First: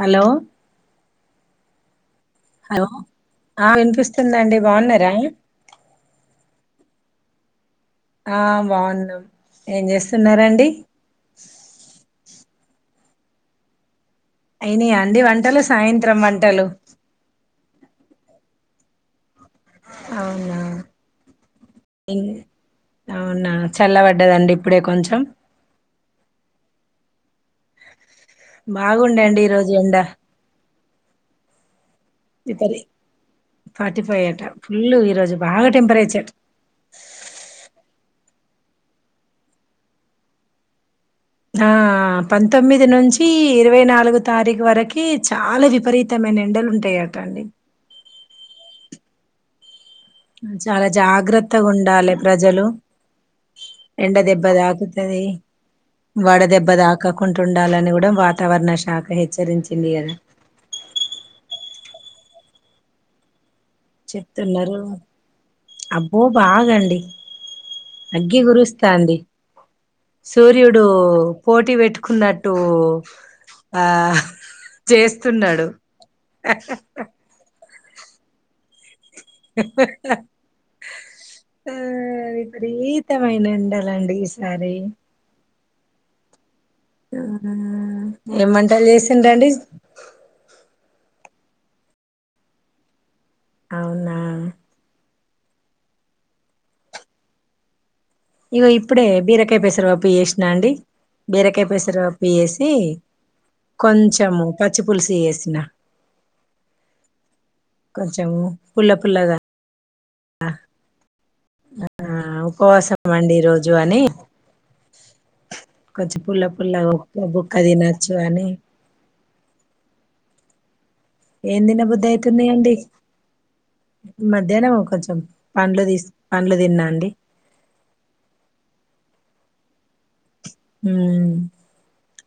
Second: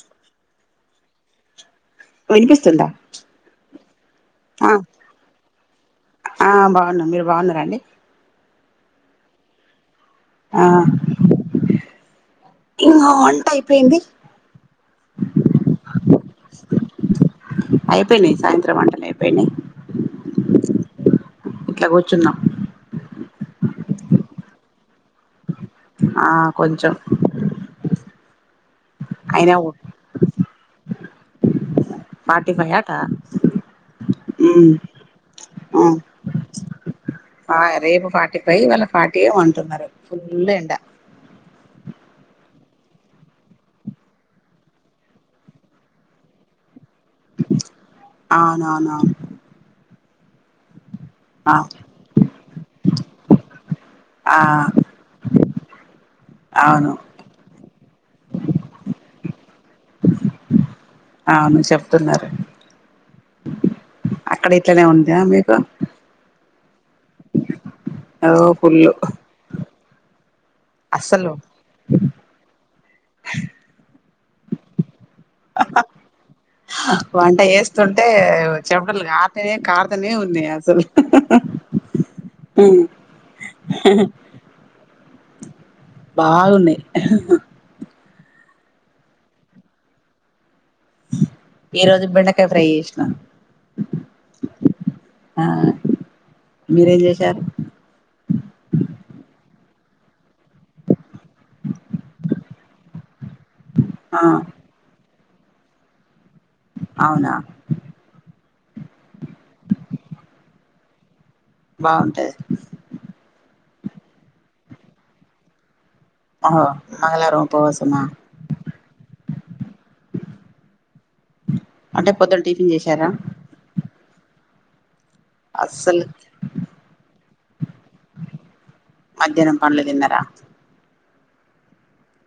Hello వినిపిస్తుందా స్తుందండి ఆ బాగున్నారా ఆ బాగున్నాం మీరు బాగున్నారండి ఆ బాగున్నాం ఏం చేస్త తిన్నార అండి ఇంగా వంట అయిపోయింది అయినయ అండి వంటలు సాయంత్రం వంటలు ఐపోయ్నయ్ సాయంత్రం వంట లేవ్ పెండింగ్ అవునా ఇట్ల ఇన్ గూర్చున్నాం అవునా చల్లబడ్డదండి ఇప్పుడే కొంచెం ఆ కొంచం బాగుండండి ఈరోోజు ఎండ ఫార్టీ ఫైవ్ ఇపరి అట ఫార్టీ ఫైవ్ అట ఉమ్ ఫుల్ ఈరోోజు బాగా ఉమ్ టెంపరేచర్ రయ్ వాళ్ళు ఫార్టీ ఏమో అంటున్నారు ఫుల్లు ఎండ హా పంతొమ్మిది నుంచి ఇరవై నాలుగు తారీఖు వరకి చాలా విపరీతమైన ఎండాలుంటయ టండి ఆవ్నవ్నవ్నూ మ్మ్ చాల జాగ్రత్తగుండాలే ప్రజలు ఎండ ఆ దెబ్బ దాకుతది వడ దెబ్బ అవును దాకకుంటుండాలని గుడ్ డం వాతావరణ శాఖ హెచ్చరించింది గదా అవును చెప్తున్నారు అక్కడ చెప్తున్నారు ఇట్లనే ఉందా మీకు అబ్బో బాగండ్ డి అగో ఫుల్లు సూర్యుడు పోటీ పెట్టుకున్నట్టు ఆ చేస్తున్నాడు స్తుంటే వచ్చినప్ అసలు గార్టనే కార్తనే ఉంది అసలు ఆ మ్మ్ విపరీతమైన ఎండలండి ఈసారి బాగున్నయ్ ఆ ఏం వంటల్ చేసిండ్రండీ ఈ రోజు బెండకాయ ఫ్రై చేసిన అవునా ఆ మీరేం చేసారు ఇగో ఇప్పుడే బీరకాయ పేసర పప్పు చేేసినా అండి. బీరకాయ పెసర పప్పు చేసి ఆ కొంచెము పచ్చి పులుసు చేస్ సిన అవునా కొంచెం పుల్ల పుల్లగా ఆ ఆ బాగుంటది ఉపవాసం అండి ఈ రోజ్ జానీ కొంచెం పుల్ల ఓహో పుల్లగ ఒ మంగళవారం బుక్క ఉపవాసమా తినొచ్చు అని ఎం దినాబుద్ధి అంటే పొద్దున్న టిఫిన్ అయితున్నాయండి చేశారా మధ్యానం ఒ కోంచెం పండ్లు అస్సలు తీస్ పండ్లు తిన్నా అండి మధ్యానం పండ్లు తిన్నారా ఆమ్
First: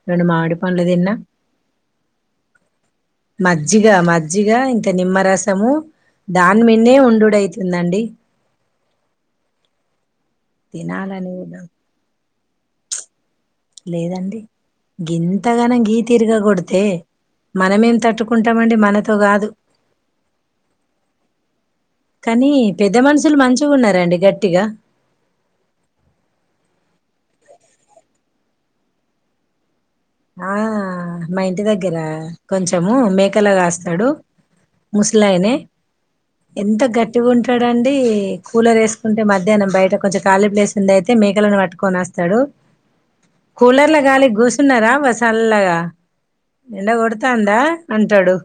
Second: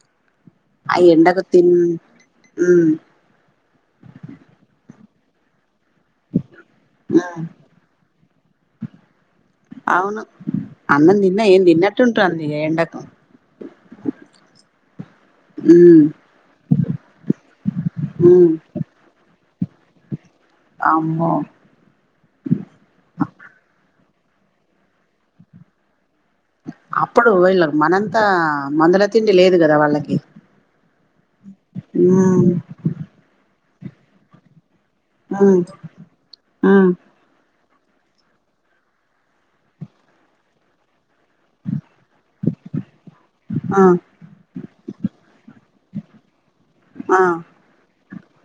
రెండు మామిడి పండ్లు ఆ తిన్న ఎండకు తిన్ ఉమ్ మజ్జిగా మజ్జిగా ఇం నిమ్మ రసము తే దాని మీదే ఉండుడు ఉమ్ అవుతుందండి అవును అన్నం తినాలని తిన్న ఏం కూడా తిన్నట్టుంటాంది ఇగ ఎండకు లేదండి గింతగనామ్ ఉమ్ గీతీరుగా కొడితే మనమేం ఉమ్ తట్టుకుంటామండి మనతో గాదు అమ్మో కానీ పెద్ద మనుషులు మంచిగున్నారండి గట్టిగ అప్పుడు వీళ్ళ మనంతా మందుల తిండి లేదు గదా వాళ్ళకి ఆ మా ఇంటి దగ్గర ఉమ్ కొంచము మేకలా కాస్ తెడు ముసలాయినే ఉమ్ ఎంత ఉమ్ గట్టిగా ఉంట్ టడండి కూలర్ ఏస్కుంటే మధ్యానం బయట కొంచెం ఖాళీ ప్లేస్ ఉండే తే మేకలను పట్టుకొని అస్తడు ఆ కూలర్ల గాలికి గూసున్నారా వ సల్లగా ఎండ ఆ కొడతాందా అంటడు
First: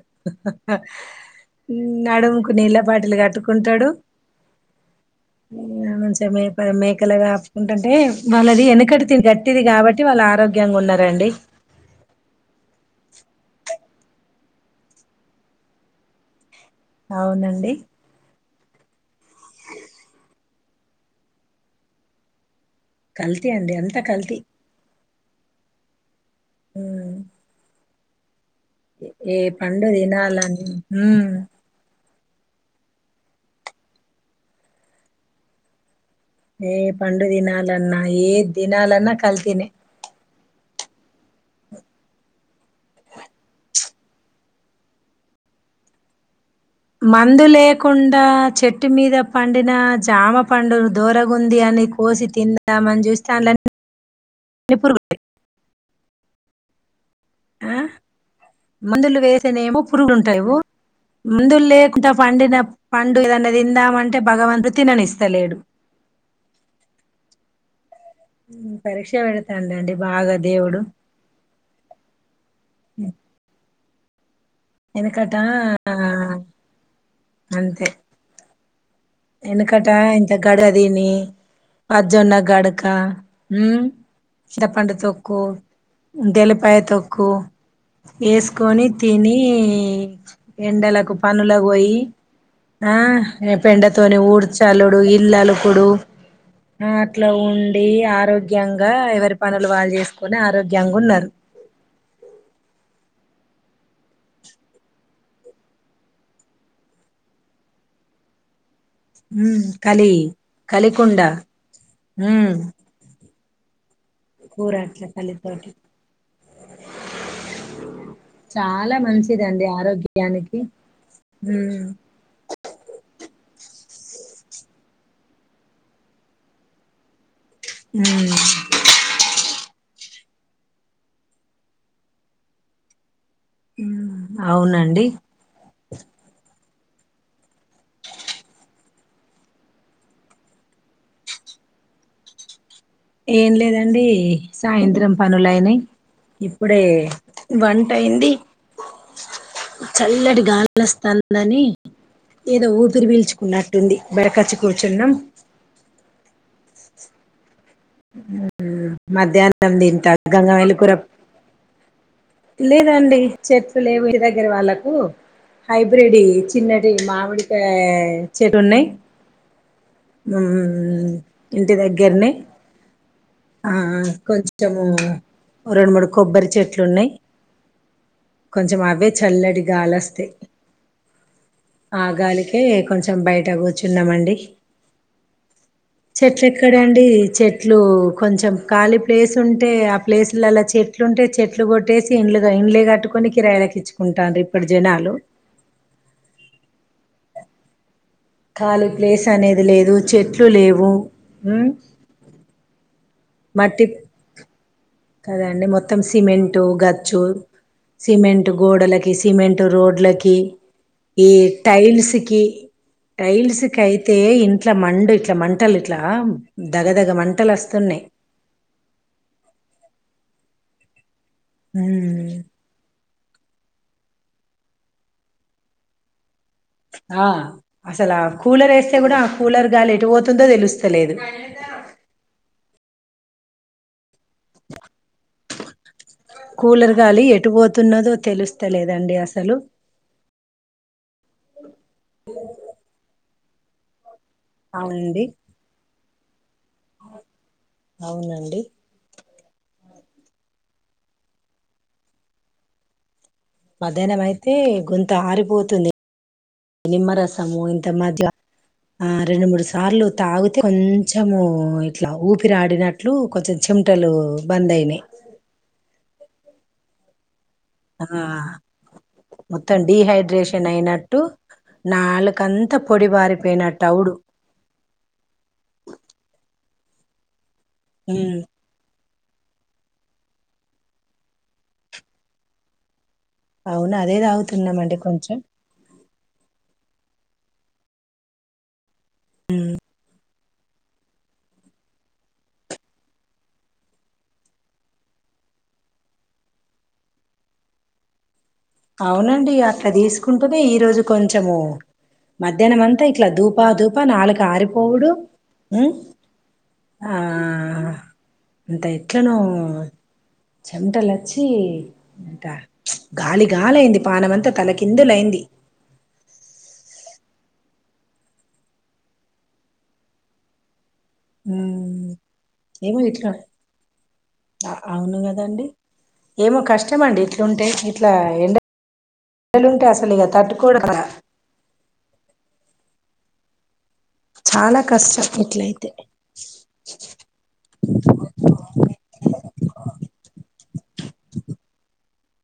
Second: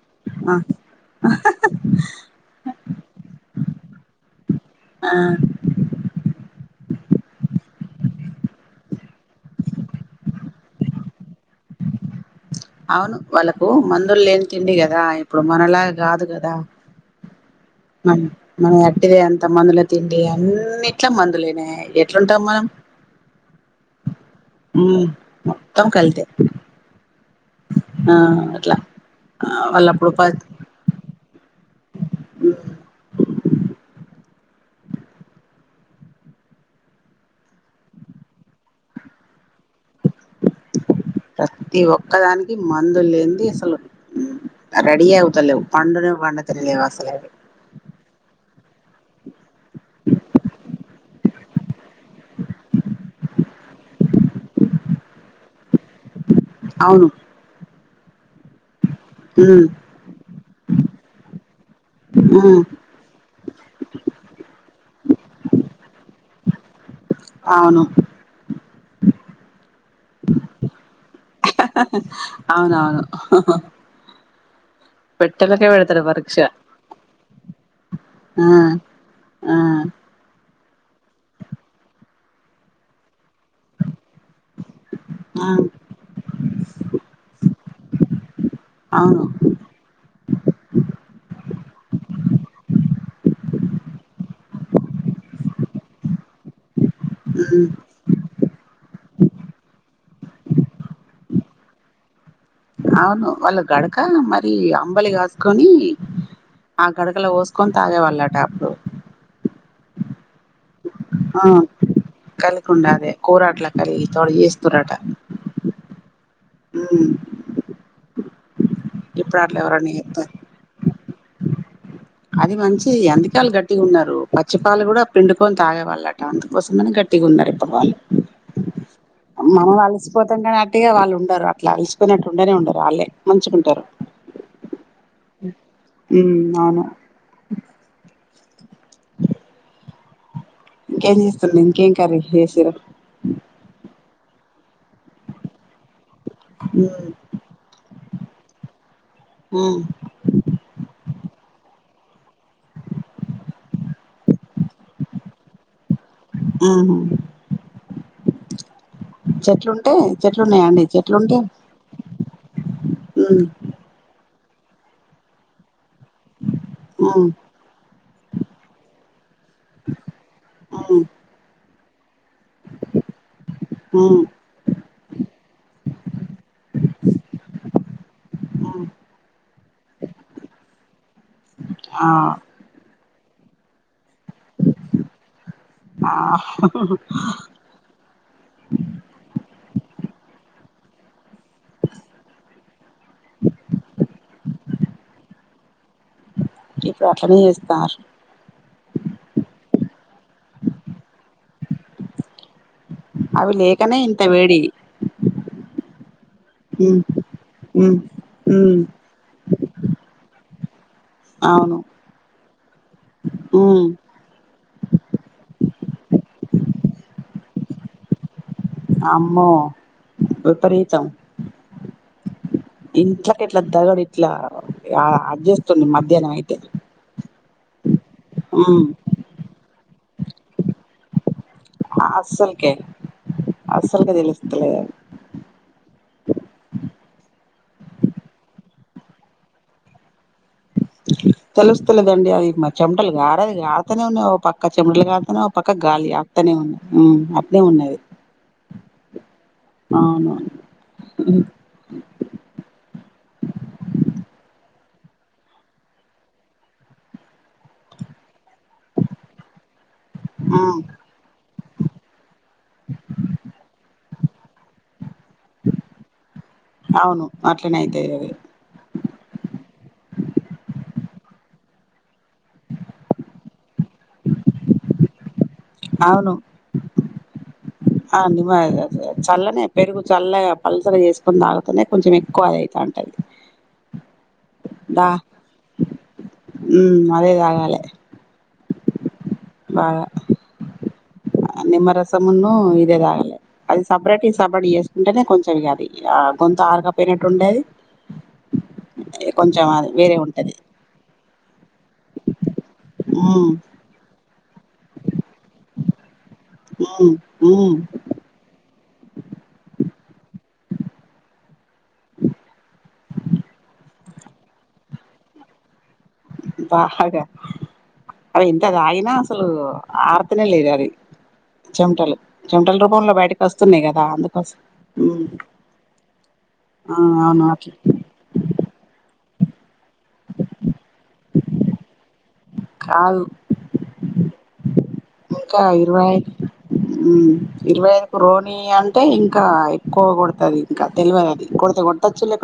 ఆ నడుముకు నీళ్ళభాటిల్లు కట్టుకుంటడు ఆ అమ్ మంచిగ మెపమె గలగాపుకుంటంటే వాళ్ళది వెనకటి తిండి గట్టిది కాబట్టి వాళ్ళు ఆరోగ్యంగా ఉన్నారండి అవును వాళ్ళకు మందులు లేని తిండి గదా ఇప్పుడు మనలా గాదు గదా అవునండి మనం ఎట్టిదే అంత మందులు తిండి అన్నిట్లా మందులేనాయి ఎట్లుంటాం మనం కల్తీ అండి అంత కల్తీ ఉమ్, మొత్తం కల్తె ఆమ్ ఆ అట్లా ఏ ఆ, వాళ్ళప్పుడు ప పండుదినాల హ్ం ఏ పండు దినాలన్నా ఏదినాలన్నా కల్తీనే ప్రతి ఒక్కదానికి మందు లేనింది అసలు రెడీ అవుతలేవు పండునే పడు మందు లేకుండా చెట్ ట్టు మీద పండిన జామ పండు దోరగుంది అని కోసి తిందామని చూస్తే అందులో అన్ని పురుగులున్నాయి అవును అహ్ మందులు వేసేనే ఉమ్ ఏమో పురుగులు ఉంటావువు మ్మ్ పందులు లేకుండా పండిన ఉమ్ పండు ఏదన్నా తిందాంమంటే భగవంతుడు తిననిస్తలేడు అవును ఉమ్ పరీక్ష పెడతాండండి బాగా దేవుడు అవును అవును వెనకట పెట్టలకే ఆ, వెడుతడు పరిచ్చ ఎనకటా ఇంత గడదిని ప జోన్న గడకా చింతపండు తొక్కు, ఆ ఇంతెల్లిపాయ తొక్కు ఏస్కొని అవును తినీ ఎండలకు పనులకు పోయి, ఆ ఎప్ ఎండాక్ తోనే ఊడ్చాలుడు ఇల్లు అలుకుడు ఆ అట్లా ఉమ్ ఉండి ఆరోగ్యంగా ఎవరి పనులు వాళ్ళు చేసుకొని ఆరోగ్యంగా ఉన్నారు. అవును వాళ్ళు గడక మరి అంబలి కాసుకొని ఆ గడకలో పోసుకొని తాగేవాళ్ళట అప్పుడు ఉ కలి కలికుండ ఆ ఉమ్ కలికి ఉండదే కోరాడ్ల కలి తోడు కూర చేస్తురట అట్ల కలితోటి చాలా ఇప్పుడు అట్లా మంచిదండి ఎవరన్నా చేత్తరు ఆరోగ్యానికి ఉమ్ అది మంచిది అందుకే వాళ్ళు గట్టిగా ఉన్నారు పచ్చిపాలు కూడా పిండుకొని తాగేవాళ్ళట అందుకోసమనే గట్టిగా ఉన్నారు. ఉమ్ మన వాళ్లు పోతంగా అట్టిగ వాళ్ళు ఉండరు అట్లా అల్సిపోయినట్టు ఉండనే ఉండరు ఆళ్ళే ఊ అవునండి ఉ అవును ఇంకేం చేస్తుర్రు ఇంకేం కర్రీ చేసిర్రు ఏం లేదండి సాయంత్రం పనులయినయి ఇప్పుడే ఉమ్ వంటయ్యుంది ఉమ్ చల్లటి గాళస్థాంది నని ఏదో ఊపిరి వీల్చుకున్నట్టుంది బరకచ్చి కూర్చున్నం ఆహా మధ్యాహ్నం చెట్లుంటే దంత చెట్లున్నాయా గంగమలి అండి కూర చెట్లుంటే లేదండి ఉమ్ చెట్లు లేవు [unintelligible] దగ్గర వాళ్ళకు హైబ్రిడి చిన్నటి ఉమ్ మామిడికాయె చెట్ ఉన్నాయి ఊ ఉమ్ ఇంటి దగ్గరనే ఆ ఆ ఉమ్ కొంచెము ఓ రెండు మూడు కొబ్బరి చెట్లు ఉన్నాయి. కొంచమ ఉమ్ అవే చల్లటి గాలొస్తాయ్ ఆ గాలికే కొంచెం ం బయటకు కూచ్చున్నాండి డి ఆ చెట్లు ఎక్కడండి చెట్లు కొంచెం ళీ ప్లేస్ ఉంటే ఆ ప్లేస్ల లల్లో చెట్ చెట్లుంటే చెట్లు కొట్టేసి ఇండ్లుగా ఇంలే కాట్టు కొన్ని కిరాయలకు ఇచ్చుకుంటాడ్రు ఇప్పుడు జనాలు ఇప్పుడు అట్లనే చేస్తున్నారు ఖాళీ ప్లేస్ అనేది లేదు చెట్లు లేవు ఊ అవి లేకనే ఇంత వేడి కదండి మొత్తం సిమెంటు ఉమ్ గచ్చు ఉమ్ సిమెంటు ఉమ్ గోడలకి సిమెంటు రోడ్లకి ఈ అవును టైల్స్ కి టైల్స్ కి ఉమ్ అయితే ఇంట్ల మండు ఇట్లా మంటలు ఇట్లా దగదగ మంటలు వస్త తున్నయ్ అమ్మో విపరీతం ఊ ఇంట్లకి ఎట్లా దగడు ఇట్లా అ చేేస్తుంది మధ్యాహ్నం అయితే ఆ అసలు ఆ కూలర్ ఉమ్ వేస్తే కూడా ఆ కూలర్ గాలి ఎటు పోతుందో తెలుస్తలేదు అసలుగా తెలుస్తలేదు కూలర్ గాలి ఎటు పోతున్నదో తెలుస్తలేదండి అసలు తెలుస్తలేదండి అది మా చెమంటలుగా మటలు కరతనే ఉన్నాయ్ [unintelligible] పక్క చమట్లు అవునండి కారతన్నయ్ ఓ పక్క గాలి అక్ అట్టనే ఉన్నాయి అట్లే ఉన్నది అవునండి అవును మధ్యాహ్నం అయితే గొంతారిపోతుంది నిమ్మరసము ఇంత మజ్గా ఆ రెండు మూడు సార్లు తాగితే ఉమ్ కొంచెము ఇట్లా ఊపిరాడినట్లు కొంచెం చెమటలు బంద్ అయినాయ్ అవును అట్లనే ఆ అయితయి అవి మొత్తం డీహైడ్రేషన్ అయిన ట్టు నాలుకంత పొడి బారిపోయిన తౌడు అవును ఆ హ్మ్. నిమయజ జే చల్లనే పెరుగు చల్లగా పల్సగా చేసుకొని తాగుతనే కొంచెం ఎక్కువ అది అయితాంది అవునా అదే తాగుతున్నాం అండి కొంచెం ఉ అదే తాగాలే బాగా నిమ్మరసమున్ను ఇదే తాగాలే అది సపరేట్ ఇది సపరేట్ చేసుకుంటేనే కొంచెం ఇగ అది ఆ గొంతు ఆరకపోయినట్టు ఉండేది అవునండి అట్లా తీసుకుంటూనే ఈ రోజు కొంచము మధ్యాహ్నంమంతా ఇట్లా ఉమ్ దూపా దూపా నాలుక ఆరిపో పోవుడు ఉ ఉమ్ ఉమ్ అంత ఎట్లనో చెమటలచ్చి టా గాలి కాలైంది పానమంతా తలకిందులైంది బాగా అవి ఎంత తాగిన అసలు ఆర్తనే లేదు అది మ్మ్ చెమటలు చెమటల ఏమో రూపంలో ఇట్లా బయటకి వస్తున్నాయి కదా అందుకోసం అవును కదండి ఏమో ఆ అవును అట్ల్ ల్లలుంటే అసల్ ఇగ తట్టుకోరు కదా కాదు చాలా కష్టం ఇంకా ఇట్లయితే ఇరవై ఐదు ఉ ఇరవై ఐదుకు రోణి అంటే ఇంకా ఎక్కువ కొడుతది ఇంకా తెలవదు అది కొడితే కొట్టొచ్చు లే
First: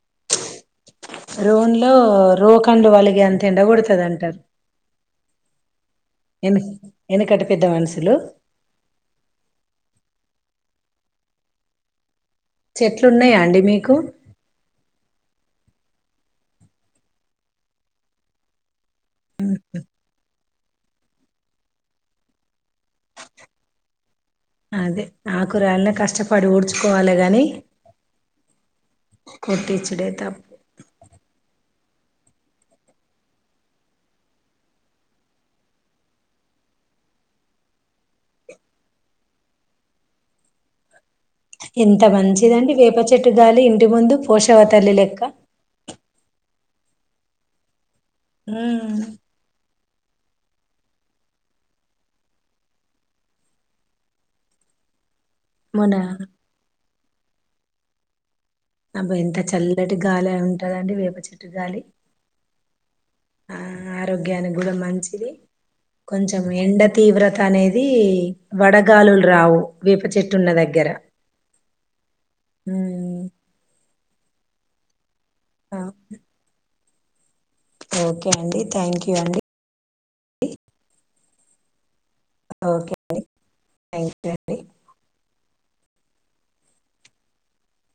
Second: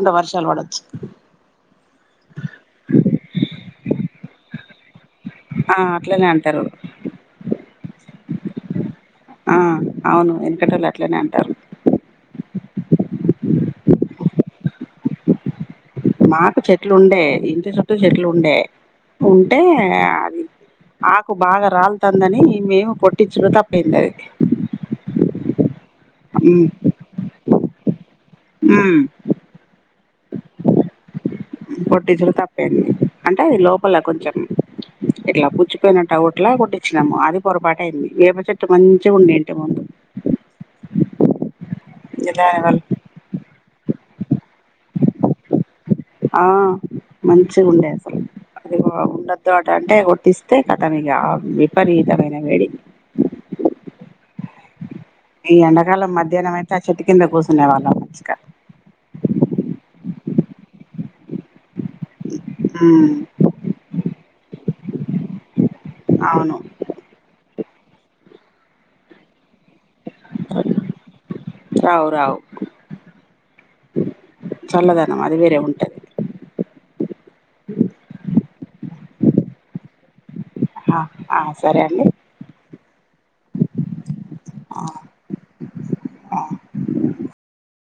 రోన్ లో రోఖండ్లు వాళిగే అంత ఎండ కోడుత్ దంటరు ఆ అట్లనే ఎన్ని అంటారు ఎనకటి పెద్ద మనుషులు వెనుకటోళ్ళు అట్లనే అంటారు చెట్లు ఉన్నాయా అండి మీకు మాకు చెట్లు ఉండే ఇంటి చుట్టూ చెట్లు ఉండే ఉంటే అది ఆకు బాగా రాలుతాందని అదే ఆకుర్లనే కష్టపడి ఊడ్చుకోవాలి గానీ మ్మ్ కొట్టిచ్చుడే త కొట్టించడం తప్పేంది అంటే అది లోపల కొంచెం ఇట్లా పుచ్చిపోయినట్టు ఒకట్లా కొట్టించినాము అది పొరపాటు అయింది వేప చెట్టు మంచిగా ఉండేంటి ముందు ఎంత దాని మంచిదండి వల్ల వేప చెట్టు గాలి ఇంటి ముందు పోషావ తల్లి లెక్క ఆ మంచి గుండె ఊ అంటే కొట్టిస్తే ఖతం ఇంగ ఆ విపరీతమైన వేడి ఈ అవునా ఎండకాలం మధ్యానం అయితే చెట్టు కింద కూసునే వాళ్ళం ఇంకా అబ ఎంత చల్లటి గాలి ఉంటదండి వేప చెట్టు గాలి ఆ ఆరోగ్యానికి కూడా మంచిది కొంచెం అవును ఎండ తీవ్రత అనేద్ అది వడగాలులు రావు వేప చెట్టున్న దగ్గర రావు రావు ఊ చల్లద అది వేరే ఉంటది ఓకే అండి థ్యాంక్ యూ అండి ఆ ఆ సరే అండి ఓకే అండి థ్యాంక్ యూ అండి ఆ